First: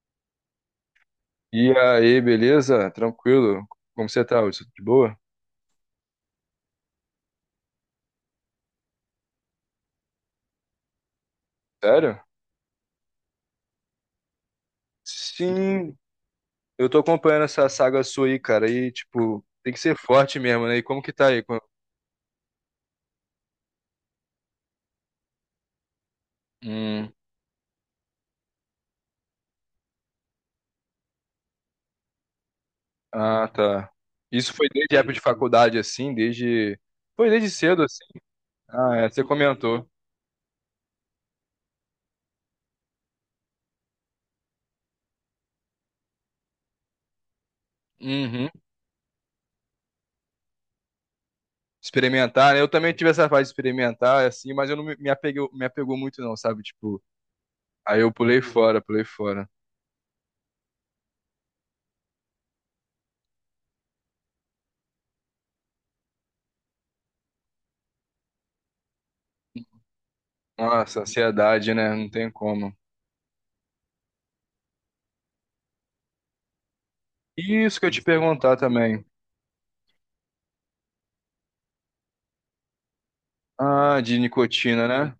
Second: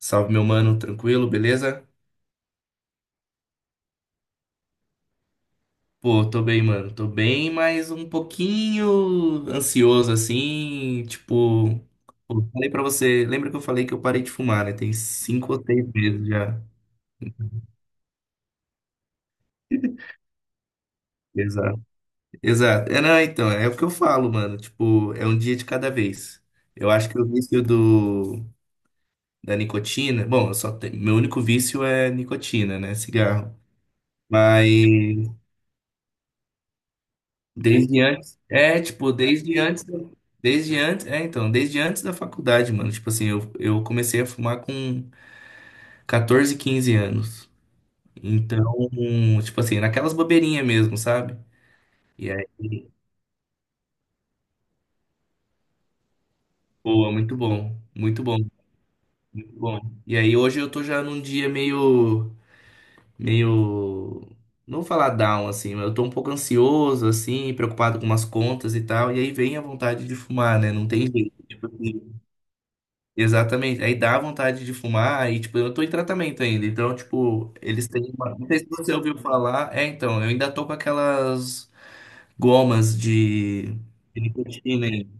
Salve, meu mano, tranquilo, E beleza? aí, beleza? Tranquilo? Como você tá, Hudson? De boa? Pô, tô bem, mano. Tô bem, mas um pouquinho ansioso assim, tipo, Sério? pô, falei pra você, lembra que eu falei que eu parei de fumar, né? Tem cinco ou seis Sim, meses já. eu tô acompanhando essa saga sua aí, cara. E, tipo, tem que ser forte mesmo, né? E como que tá aí? Com- Exato. Exato. É, não, então, é o que eu falo, mano. Tipo, é um dia de cada vez. Eu acho Hum, que o vício do, da nicotina. Bom, eu só tenho, meu único vício é nicotina, né? ah, Cigarro. tá. Isso Mas. foi desde a época de faculdade, assim? Desde. Foi desde cedo, Desde assim? antes, é, Ah, é, tipo, você desde antes, comentou. Desde antes, é, então, desde antes da faculdade, mano. Tipo assim, eu comecei a fumar com 14, 15 anos. Uhum. Então, tipo assim, naquelas bobeirinhas mesmo, sabe? E aí, Experimentar, né? Eu também tive essa fase de experimentar, assim, mas eu não me apeguei, me apegou muito, não, sabe? Tipo, pô, é muito bom, aí eu muito bom, pulei fora, pulei fora. muito bom. E aí hoje eu tô já num dia meio, meio, não vou falar down, assim, mas eu tô um pouco ansioso, assim, preocupado com umas contas e tal. E aí vem a vontade de fumar, né? Não Nossa, tem jeito. Tipo ansiedade, né? Não assim, tem como. exatamente. Aí dá vontade de fumar e, tipo, eu tô em tratamento ainda. Então, tipo, Isso que eles eu te têm uma... Não perguntar sei se você também. ouviu falar. É, então, eu ainda tô com aquelas gomas Ah, de de nicotina nicotina, aí. né?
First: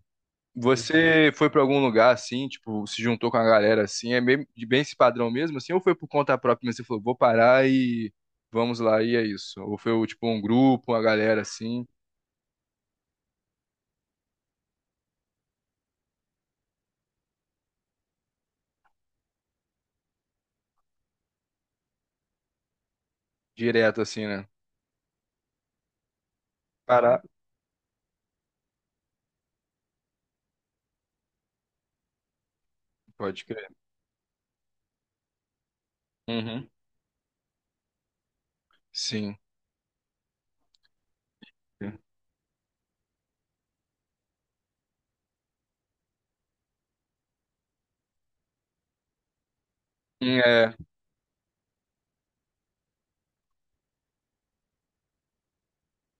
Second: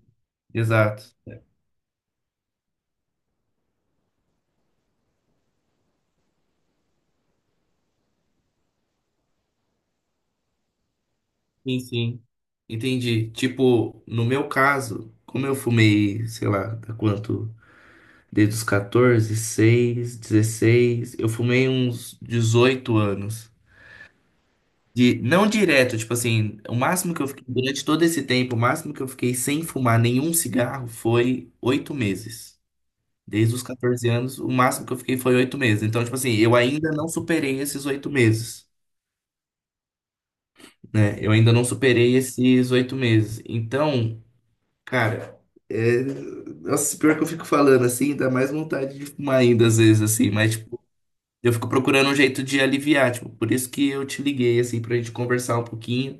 Exato. Você foi pra algum lugar assim, tipo, se juntou com a galera assim, é bem, de bem esse padrão mesmo, assim, ou foi por conta própria, mas você falou, vou parar e vamos lá, e é isso? Ou foi tipo um grupo, uma galera Sim, assim, sim. Entendi. Tipo, no meu caso, como eu fumei, sei lá, há quanto? Desde os 14, 6, 16, eu fumei uns 18 anos. direto assim, né? De, não direto, tipo assim, o máximo Parar, que eu fiquei, durante todo esse tempo, o máximo que eu fiquei sem fumar nenhum cigarro foi 8 meses. pode Desde os crer. 14 anos, o máximo que eu fiquei foi 8 meses. Então, tipo assim, eu Uhum. ainda não superei esses 8 meses, Sim. né? Eu ainda não superei esses oito meses. Então, cara, é... Nossa, pior que eu fico falando assim, dá mais vontade de fumar ainda às vezes, Hum. assim, mas, É. tipo, eu fico procurando um jeito de aliviar, tipo, por isso que eu te liguei, assim, pra gente conversar um pouquinho.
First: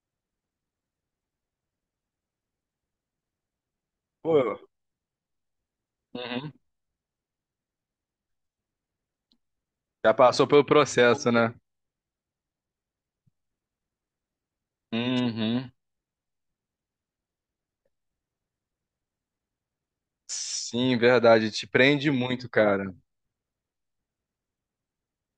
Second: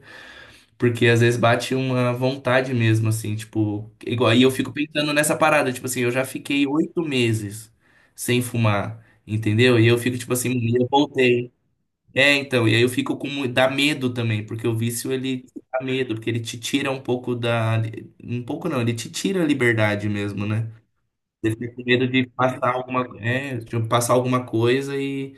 Porque às vezes bate uma vontade mesmo, assim, tipo, igual, Pô. aí eu fico pensando nessa parada, tipo assim, eu já Uhum. fiquei 8 meses sem fumar, entendeu? E eu Já fico, tipo passou assim, pelo "Menino, eu processo, voltei." né? É, então, e aí eu fico com, dá medo também, porque o vício, ele Uhum. dá medo, porque ele te tira um pouco da, um pouco não, ele te tira a liberdade mesmo, né? Sim, verdade, Ele te fica com medo prende de muito, passar cara. alguma, é, de passar alguma coisa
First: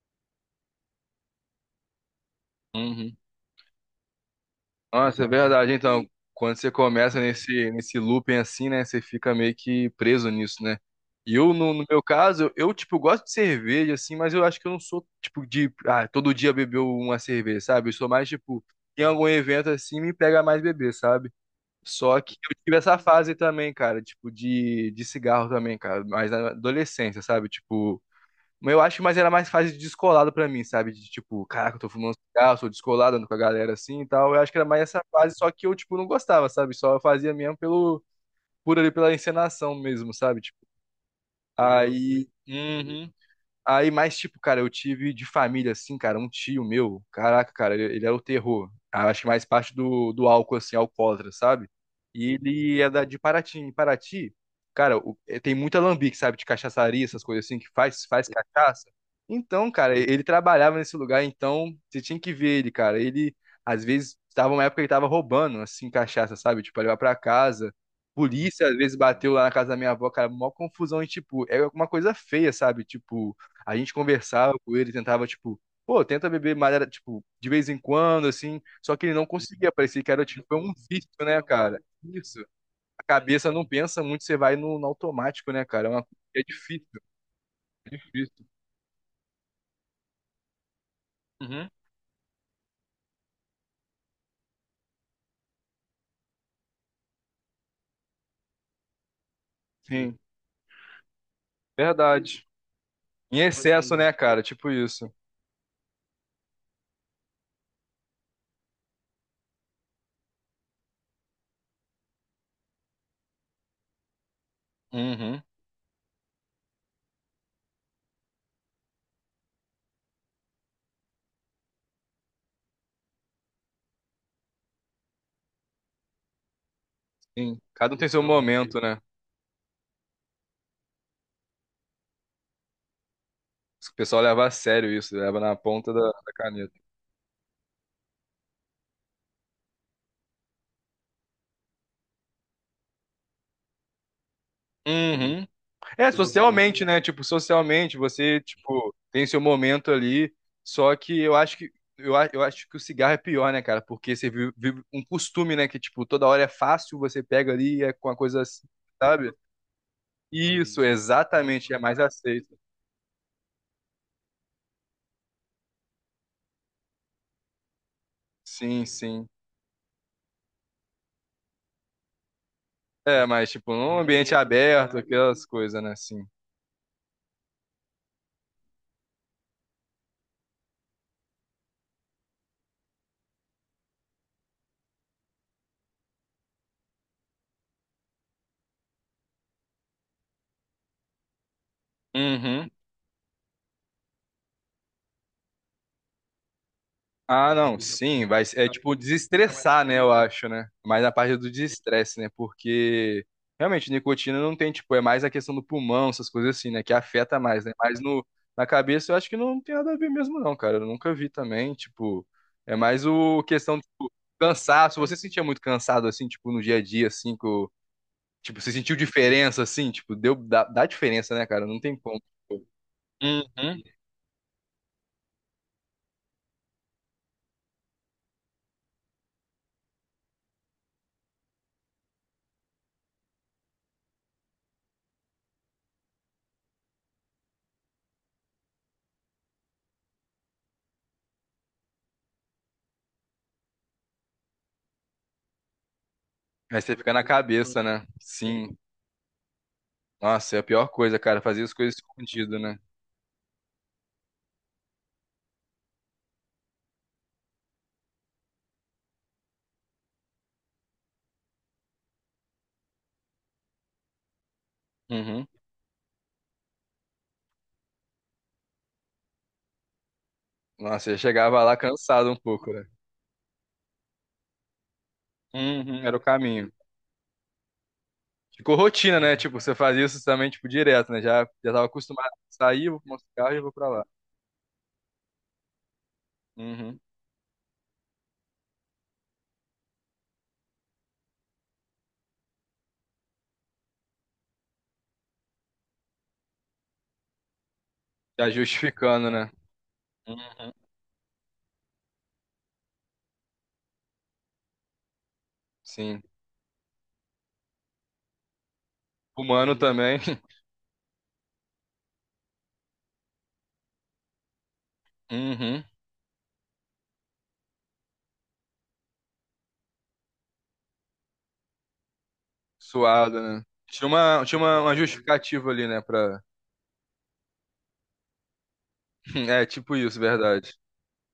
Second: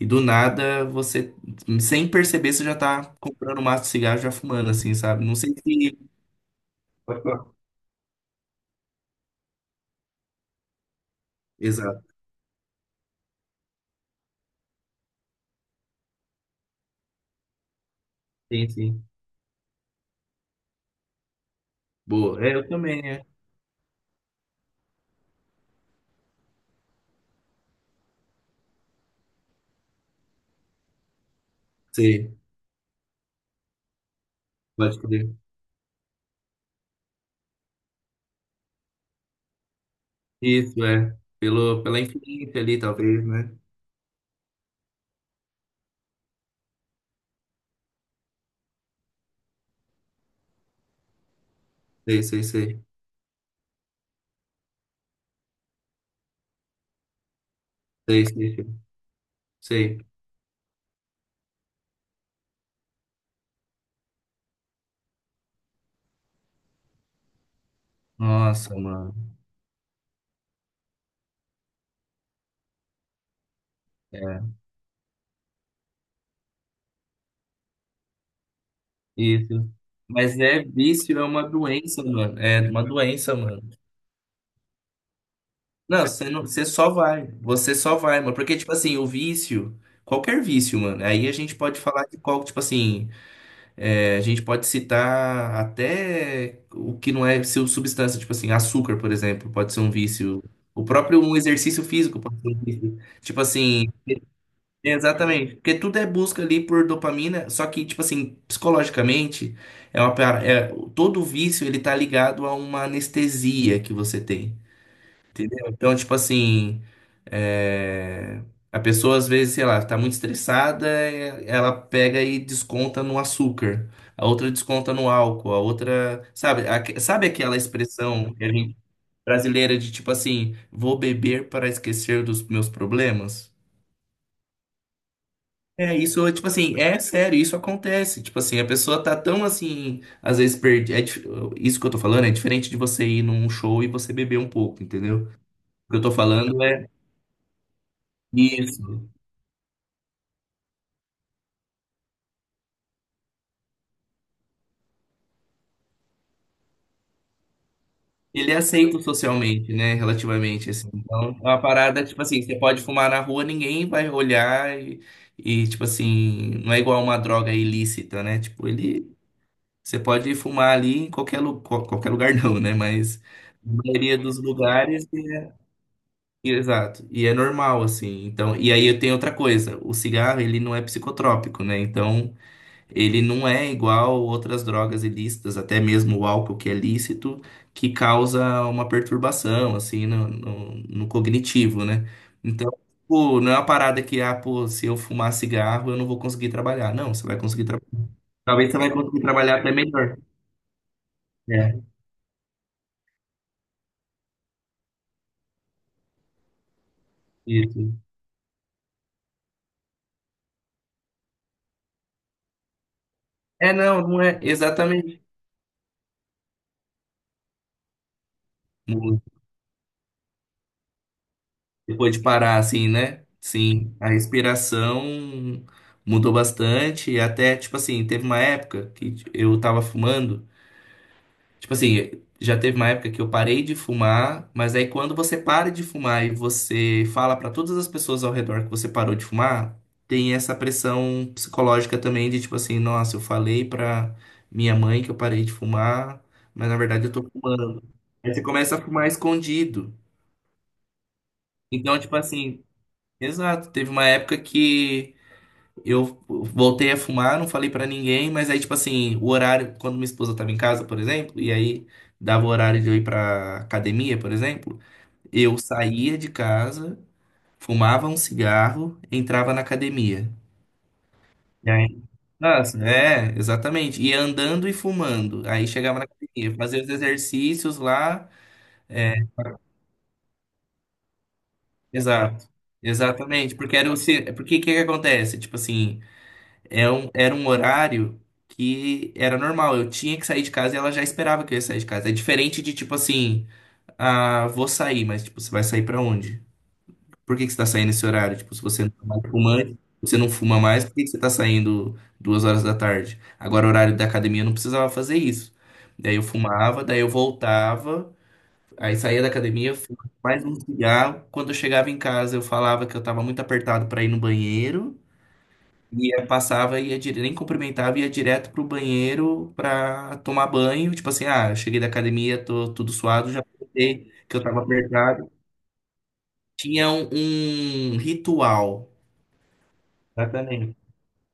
e do nada você sem perceber, você já tá Uhum. comprando um maço de cigarro e já fumando, assim, Nossa, sabe? é Não sei verdade. se... Então, quando você começa Pode falar. nesse looping assim, né? Você fica meio que preso nisso, né? E eu, no meu Exato. caso, eu, tipo, gosto de cerveja, assim, mas eu acho que eu não sou, tipo, de, ah, todo dia beber uma cerveja, sabe? Eu sou mais, tipo, Sim, em sim. algum evento assim, me pega mais beber, sabe? Só que Boa. É, eu eu tive essa também, é. fase também, cara, tipo, de cigarro também, cara, mas na adolescência, sabe? Tipo, mas eu acho, mas era mais fase de descolado pra mim, sabe? De tipo, caraca, eu tô fumando um Sei. cigarro, sou descolado, ando com a galera assim e tal. Eu acho que era mais Pode essa crer. fase, só que eu, tipo, não gostava, sabe? Só fazia mesmo por ali pela encenação mesmo, sabe? Tipo, Isso, é. Pelo, pela aí. influência ali, Uhum. talvez, né? Aí, mais tipo, cara, eu tive de família, assim, cara, um tio meu, caraca, cara, ele era o terror. Ah, acho que mais parte do álcool, assim, alcoólatra, sabe? Sei, E sei, ele sei. é de Paraty. Em Paraty, cara, tem muito alambique, sabe? De cachaçaria, essas coisas assim, que faz, Sei, faz sei, sei. cachaça. Então, cara, Sei. ele trabalhava nesse lugar, então você tinha que ver ele, cara. Ele, às vezes, tava uma época que ele tava roubando, assim, cachaça, sabe? Tipo, pra levar pra casa. Polícia, Nossa, às vezes, bateu mano. lá na casa da minha avó, cara, mó confusão e, tipo, é uma coisa feia, sabe? Tipo. A gente É, conversava com ele, tentava, tipo, pô, tenta beber madeira, tipo, de vez em quando, assim. Só que ele não isso. conseguia, parecia que era, Mas tipo, é é um vício, vício, é né, uma cara? doença, mano. Isso. É uma A doença, cabeça mano. não pensa muito, você vai no automático, né, cara? É Não, uma coisa você que não, é você só difícil, vai. Você é só vai, mano. difícil. Porque, tipo assim, o vício, qualquer vício, mano. Aí a gente Uhum. pode falar de qual, tipo assim. É, a gente pode citar até o que não é seu substância, tipo assim, açúcar, por exemplo, pode ser um Sim, vício. O próprio um exercício físico pode verdade. ser um vício. Em Tipo assim, excesso, né, cara? Tipo é, isso. exatamente. Porque tudo é busca ali por dopamina, só que, tipo assim, psicologicamente, é uma, é, todo vício ele tá ligado a uma anestesia que você tem. Uhum. Entendeu? Então, tipo assim, é, a pessoa às vezes, sei lá, tá muito estressada, é, ela pega e desconta no açúcar, a outra desconta no álcool, a outra, sabe, sabe aquela Sim. Cada um tem seu expressão que a gente momento, né? brasileira de tipo assim, vou beber para esquecer dos meus problemas? O pessoal leva a sério isso, leva na ponta É, da, isso, da tipo caneta. assim, é sério, isso acontece. Tipo assim, a pessoa tá tão assim, às vezes perde. É isso que eu tô falando é diferente de você ir num show e você beber um pouco, entendeu? Uhum. O que eu É, tô falando socialmente, é né? Tipo, socialmente, você, tipo, isso. tem seu momento ali. Só que eu acho que eu acho que o cigarro é pior, né, cara? Porque você vive um costume, né? Que, tipo, toda hora é fácil, você pega ali e é com uma coisa Ele é assim, aceito sabe? socialmente, né? Relativamente, Isso, assim. Então, é uma exatamente, é mais parada, tipo assim, você aceito. pode fumar na rua, ninguém vai olhar e, tipo assim, não é igual uma droga ilícita, né? Tipo, Sim, ele, sim. você pode fumar ali em qualquer, qualquer lugar não, né? Mas É, mas, tipo, na num maioria ambiente dos aberto, lugares, aquelas é, coisas, né? Sim. exato. E é normal, assim. Então, e aí eu tenho outra coisa, o cigarro, ele não é psicotrópico, né? Então, ele não é igual outras drogas ilícitas, até mesmo o álcool que é lícito, que causa uma perturbação, assim, no, no cognitivo, né? Uhum. Então, pô, não é uma parada que, ah, pô, se eu fumar cigarro, eu não vou conseguir trabalhar. Não, você vai Ah, conseguir não, trabalhar. sim, vai, é Talvez você vai tipo conseguir trabalhar até desestressar, né, eu melhor. acho, né? Mais na parte do É, desestresse, né? Porque realmente nicotina não tem, tipo, é mais a questão do pulmão, essas coisas assim, né, que afeta mais, né? isso. Mas no na cabeça eu acho que não tem nada a ver mesmo não, cara. Eu nunca vi também, tipo, é mais o É, questão não, tipo, não é cansaço. Você se exatamente. sentia muito cansado assim, tipo, no dia a dia assim, tipo, você sentiu Mu- diferença assim, tipo, dá diferença, né, cara? Não tem Depois como. de parar, assim, né? Uhum. Sim, a respiração mudou bastante, e até, tipo assim, teve uma época que eu tava fumando. Tipo assim, já teve uma época que eu parei de fumar, mas aí quando você para de fumar e você fala pra todas as pessoas ao redor que você parou de fumar, tem essa pressão psicológica também de tipo assim, nossa, eu falei pra minha mãe que eu parei de fumar, mas na Aí você verdade fica eu na tô cabeça, fumando. né? Aí você Sim. começa a fumar escondido. Nossa, é a pior coisa, cara, fazia as coisas Então, tipo escondido, assim, né? exato, teve uma época que eu voltei a fumar, não falei pra ninguém, mas aí, tipo assim, o horário, quando minha esposa tava em casa, por exemplo, e aí dava o horário de eu ir pra academia, por exemplo, Uhum. eu saía de casa, fumava um cigarro, entrava na academia. Nossa, eu chegava E lá aí, cansado um pouco, nossa, né? é, exatamente. Ia andando e fumando. Aí chegava Uhum, na era o academia, caminho. fazia os exercícios lá. Ficou É, rotina, né? Tipo, você fazia isso também, tipo, direto, né? Já tava acostumado a exato. sair, vou pro nosso carro Exatamente, e vou porque pra era o lá. se- porque o que que acontece? Tipo assim, Uhum. Era um horário que era normal. Eu tinha que sair de casa e ela já esperava que eu ia sair de casa. É diferente de tipo assim, ah, vou sair, mas tipo, você vai sair pra onde? Por que que você tá saindo esse horário? Já Tipo, se você não é justificando, mais né? fumante, você não fuma Uhum. mais, por que que você tá saindo 2 horas da tarde? Agora, o horário da academia eu não precisava fazer isso. Daí Sim. eu fumava, daí eu voltava, aí saía da academia, Humano fumava também. mais um cigarro. Quando eu chegava em casa, eu falava que eu tava muito apertado pra ir no banheiro. Uhum. Ia, passava, ia dire... nem cumprimentava, ia direto pro banheiro pra tomar banho. Tipo assim, ah, cheguei da academia, tô tudo suado, Suado, já né? Tinha aproveitei que eu uma, tinha tava uma, uma apertado. justificativa ali, né? Pra... Tinha um ritual. É, tipo isso, verdade. Exatamente.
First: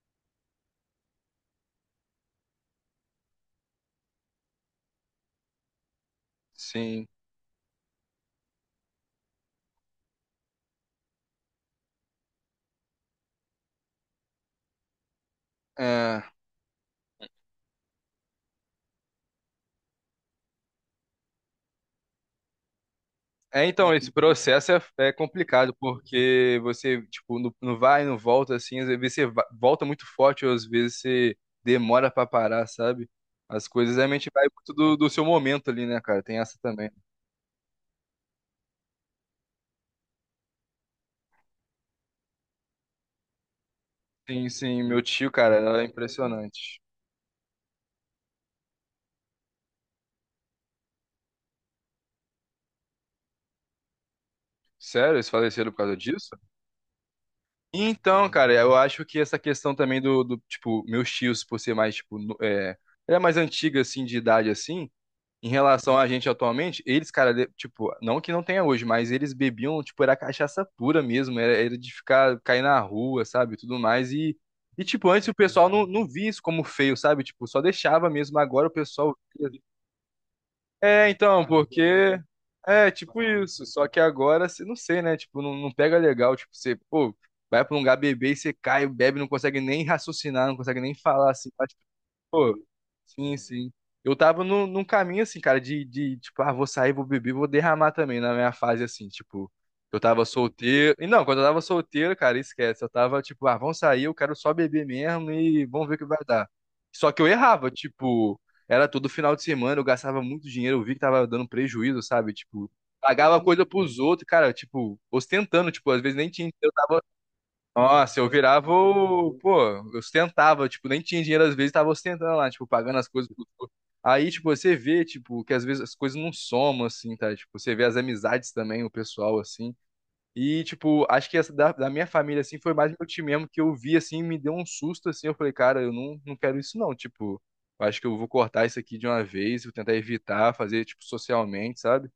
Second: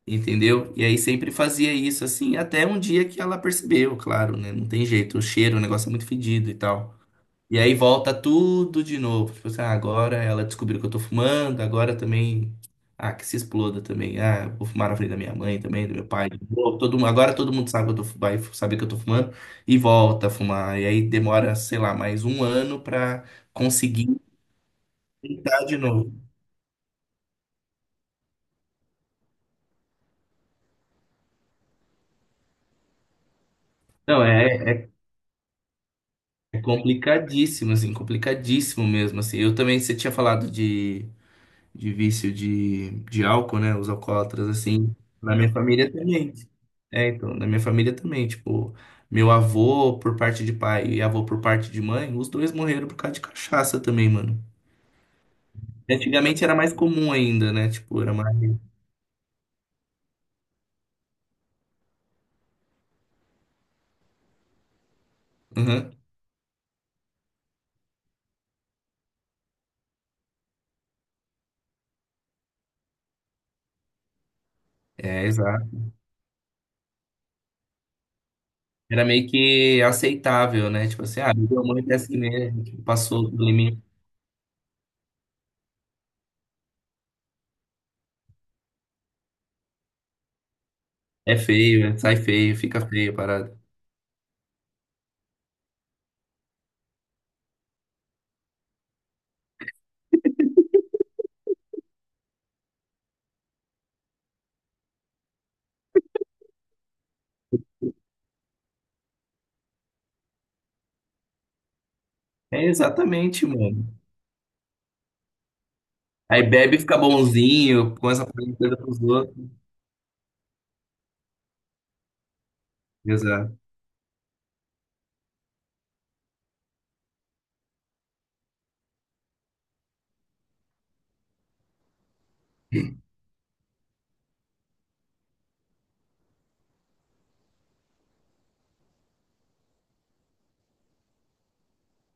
Entendeu? E aí sempre fazia isso assim, até um dia que ela percebeu, claro, né? Não tem jeito, o cheiro, o negócio é muito fedido e tal. Sim. E aí volta tudo de novo. Tipo assim, ah, agora ela descobriu que eu tô fumando, agora também. Ah, que se exploda também. Ah, eu vou fumar na frente da minha mãe também, do meu É. pai. De novo. Agora todo mundo sabe que eu tô, vai saber que eu tô fumando e volta a fumar. E aí demora, sei lá, mais um ano pra É, então, esse conseguir processo é tentar complicado, de novo. porque você, tipo, não vai, não volta, assim, às vezes você volta muito forte, ou às vezes você demora pra parar, sabe? As coisas Não, realmente vai muito é, do seu momento ali, né, cara? Tem essa é também. complicadíssimo, assim, complicadíssimo mesmo, assim. Eu também, você tinha falado de. De vício de álcool, né? Os Sim, alcoólatras, sim, assim. meu tio, Na minha cara, era família também. impressionante. É, então, na minha família também. Tipo, meu avô por parte de pai e avô por parte de mãe, os dois morreram por causa de cachaça também, mano. Sério? Eles faleceram por causa disso? Antigamente era mais comum ainda, né? Tipo, era Então, mais. cara, eu acho que essa questão também do tipo, meus tios, por ser mais, tipo, era mais antiga, assim, de idade, assim. Em Uhum. relação a gente atualmente, eles, cara, tipo, não que não tenha hoje, mas eles bebiam, tipo, era cachaça pura mesmo, era de ficar, cair na rua, sabe, tudo mais, e tipo, É, antes o pessoal não, exato. não via isso como feio, sabe, tipo, só deixava mesmo, agora o Era pessoal... meio que aceitável, né? Tipo É, assim, ah, então, bebeu muito é assim porque... mesmo, tipo, É, tipo passou do isso, limite. só que agora, você não sei, né, tipo, não pega legal, tipo, você, pô, vai pra um lugar beber e você cai, bebe, não consegue nem raciocinar, não consegue nem falar, É assim. feio, sai Pô, feio, fica feio a sim, parada. sim. Eu tava num caminho assim, cara, de tipo, ah, vou sair, vou beber, vou derramar também na minha fase assim, tipo, eu tava solteiro. E não, quando eu tava solteiro, cara, esquece. Eu tava tipo, ah, vamos sair, eu quero só beber mesmo e vamos ver o que vai dar. Só que eu errava, tipo, era todo final de semana, eu gastava muito dinheiro, eu vi que tava dando prejuízo, sabe? É Tipo, pagava exatamente, coisa mano. pros outros, cara, tipo, ostentando, tipo, às vezes nem Aí tinha, eu bebe e fica tava bonzinho, nossa, começa a eu fazer virava coisa pros o. outros. Pô, eu ostentava, tipo, nem tinha dinheiro às vezes, tava ostentando lá, tipo, pagando as coisas. Exato. Aí, tipo, você vê, tipo, que às vezes as coisas não somam, assim, tá? Tipo, você vê as amizades também, o pessoal, assim. E, tipo, acho que essa da minha família, assim, foi mais meu tio mesmo que eu vi, assim, me deu um susto, assim. Eu falei, cara, eu não quero isso, não. Tipo, eu acho que eu vou cortar isso aqui de uma vez, vou tentar evitar, fazer, tipo, socialmente, sabe?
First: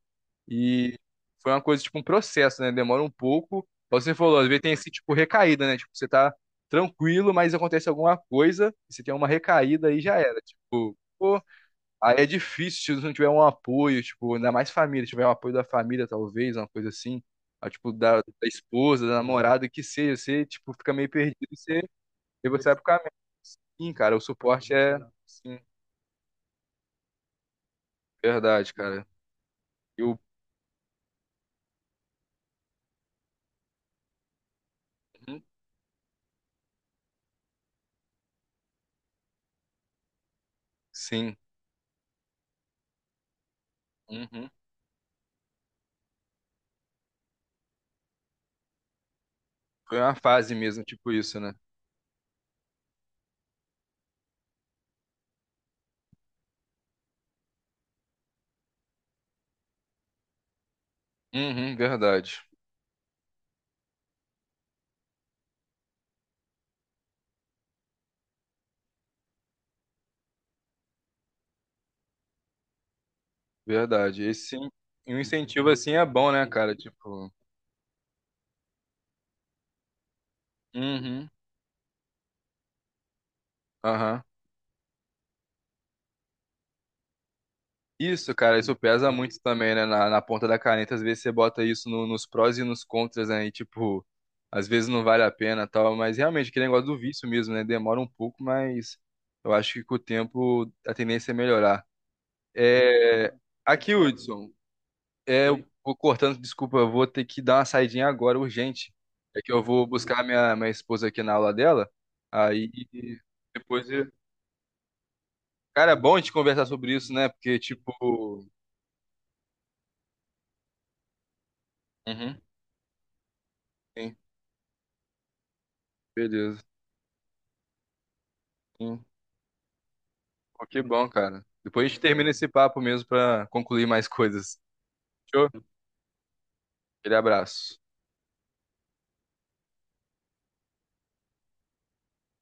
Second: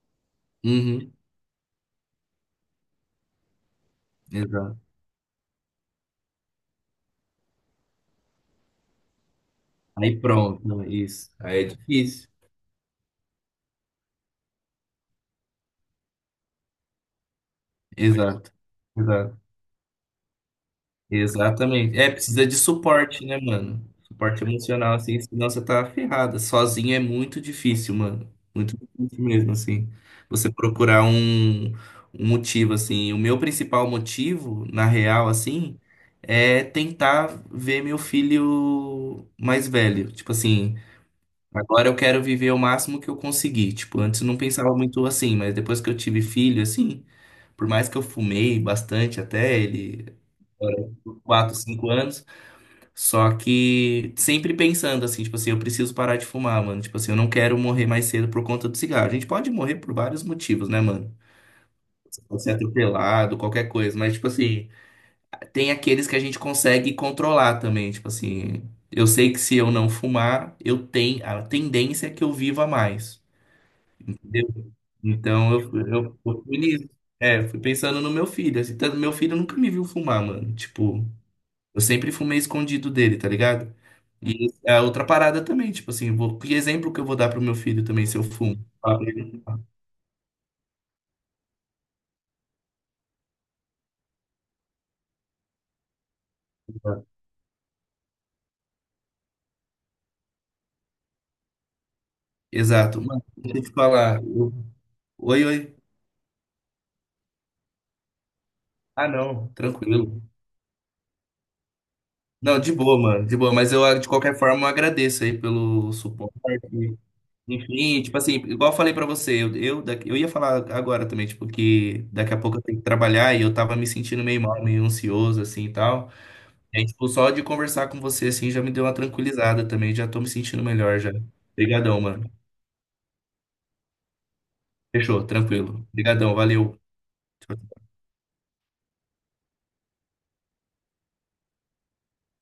E Uhum, foi uma coisa, tipo, um processo, né? Demora um pouco. Igual você falou, às vezes tem exato. esse, tipo, recaída, né? Tipo, você tá tranquilo, mas acontece alguma coisa, e você tem uma recaída e já Aí era. pronto, não, Tipo, isso. pô, Aí é aí é difícil. difícil se não tiver um apoio, tipo, ainda mais família, se tiver um apoio da família, talvez, uma coisa assim. Ah, tipo, da Exato. esposa, da Exato. namorada, que seja, você, tipo, fica meio perdido Exatamente. É, precisa e de você vai pro suporte, né, mano? caminho, cara. O Suporte suporte emocional, é, assim, senão sim, você tá ferrada. Sozinho é muito difícil, mano. verdade, Muito cara. difícil mesmo, assim. Eu, Você procurar um motivo, assim. O meu principal motivo, na real, uhum, assim, é tentar ver meu filho mais velho. Tipo assim. sim, Agora eu quero viver o máximo que eu conseguir. Tipo, antes eu não uhum. pensava muito assim, mas depois que eu tive filho, assim, por mais que eu fumei bastante até Foi ele, uma fase mesmo, agora, tipo por isso, né? 4, 5 anos, só que sempre pensando assim, tipo assim, eu preciso parar de fumar, mano. Tipo assim, eu não quero morrer mais cedo por conta do cigarro. A gente pode morrer por vários motivos, né, mano? Uhum, Você verdade. pode ser atropelado, qualquer coisa, mas, tipo assim, tem aqueles que a gente consegue controlar também, tipo assim. Eu sei que se eu não fumar, eu tenho a tendência é que eu viva mais. Verdade. Deu. E um Então incentivo eu, assim é eu, bom, eu né, fui cara? nisso. Tipo. É, fui pensando no meu filho. Assim, tanto meu filho nunca me viu fumar, mano. Tipo, Uhum. eu sempre fumei escondido dele, tá ligado? Aham. E a outra parada também, tipo assim, eu vou, que exemplo que eu vou dar pro meu filho também se eu Isso, cara, fumo? isso Ah, pra pesa muito ele não também, né? Na ponta da caneta, às vezes você bota isso nos prós e nos contras, né? E, tipo, às vezes não vale a pena e tal. Mas realmente, aquele negócio do fumar. vício mesmo, né? Demora um pouco, mas eu acho que com o tempo a tendência é melhorar. Exato. Mano, É... deixa eu te Aqui, falar. Hudson, Oi, é, eu Oi? oi. Vou cortando, desculpa, eu vou ter que dar uma saidinha agora, urgente. Ah, É não, que eu vou buscar tranquilo. minha esposa aqui na aula dela. Não, Aí de boa, mano, de boa. Mas depois. eu, de qualquer forma, eu agradeço aí Cara, pelo é bom a gente suporte. conversar sobre isso, né? Porque, tipo. Enfim, tipo assim, igual eu falei pra você, eu ia falar agora também, tipo, que daqui a Uhum. pouco eu tenho que trabalhar e eu tava me Sim, sentindo meio mal, meio ansioso, assim e tal. beleza. E aí, tipo, só de conversar com você, assim, já me deu uma Sim. tranquilizada também, já tô me sentindo Pô, que melhor bom, já. cara. Depois a gente Obrigadão, termina mano. esse papo mesmo pra concluir mais coisas. Fechou, Fechou? tranquilo. Obrigadão, valeu. Aquele Tchau, abraço.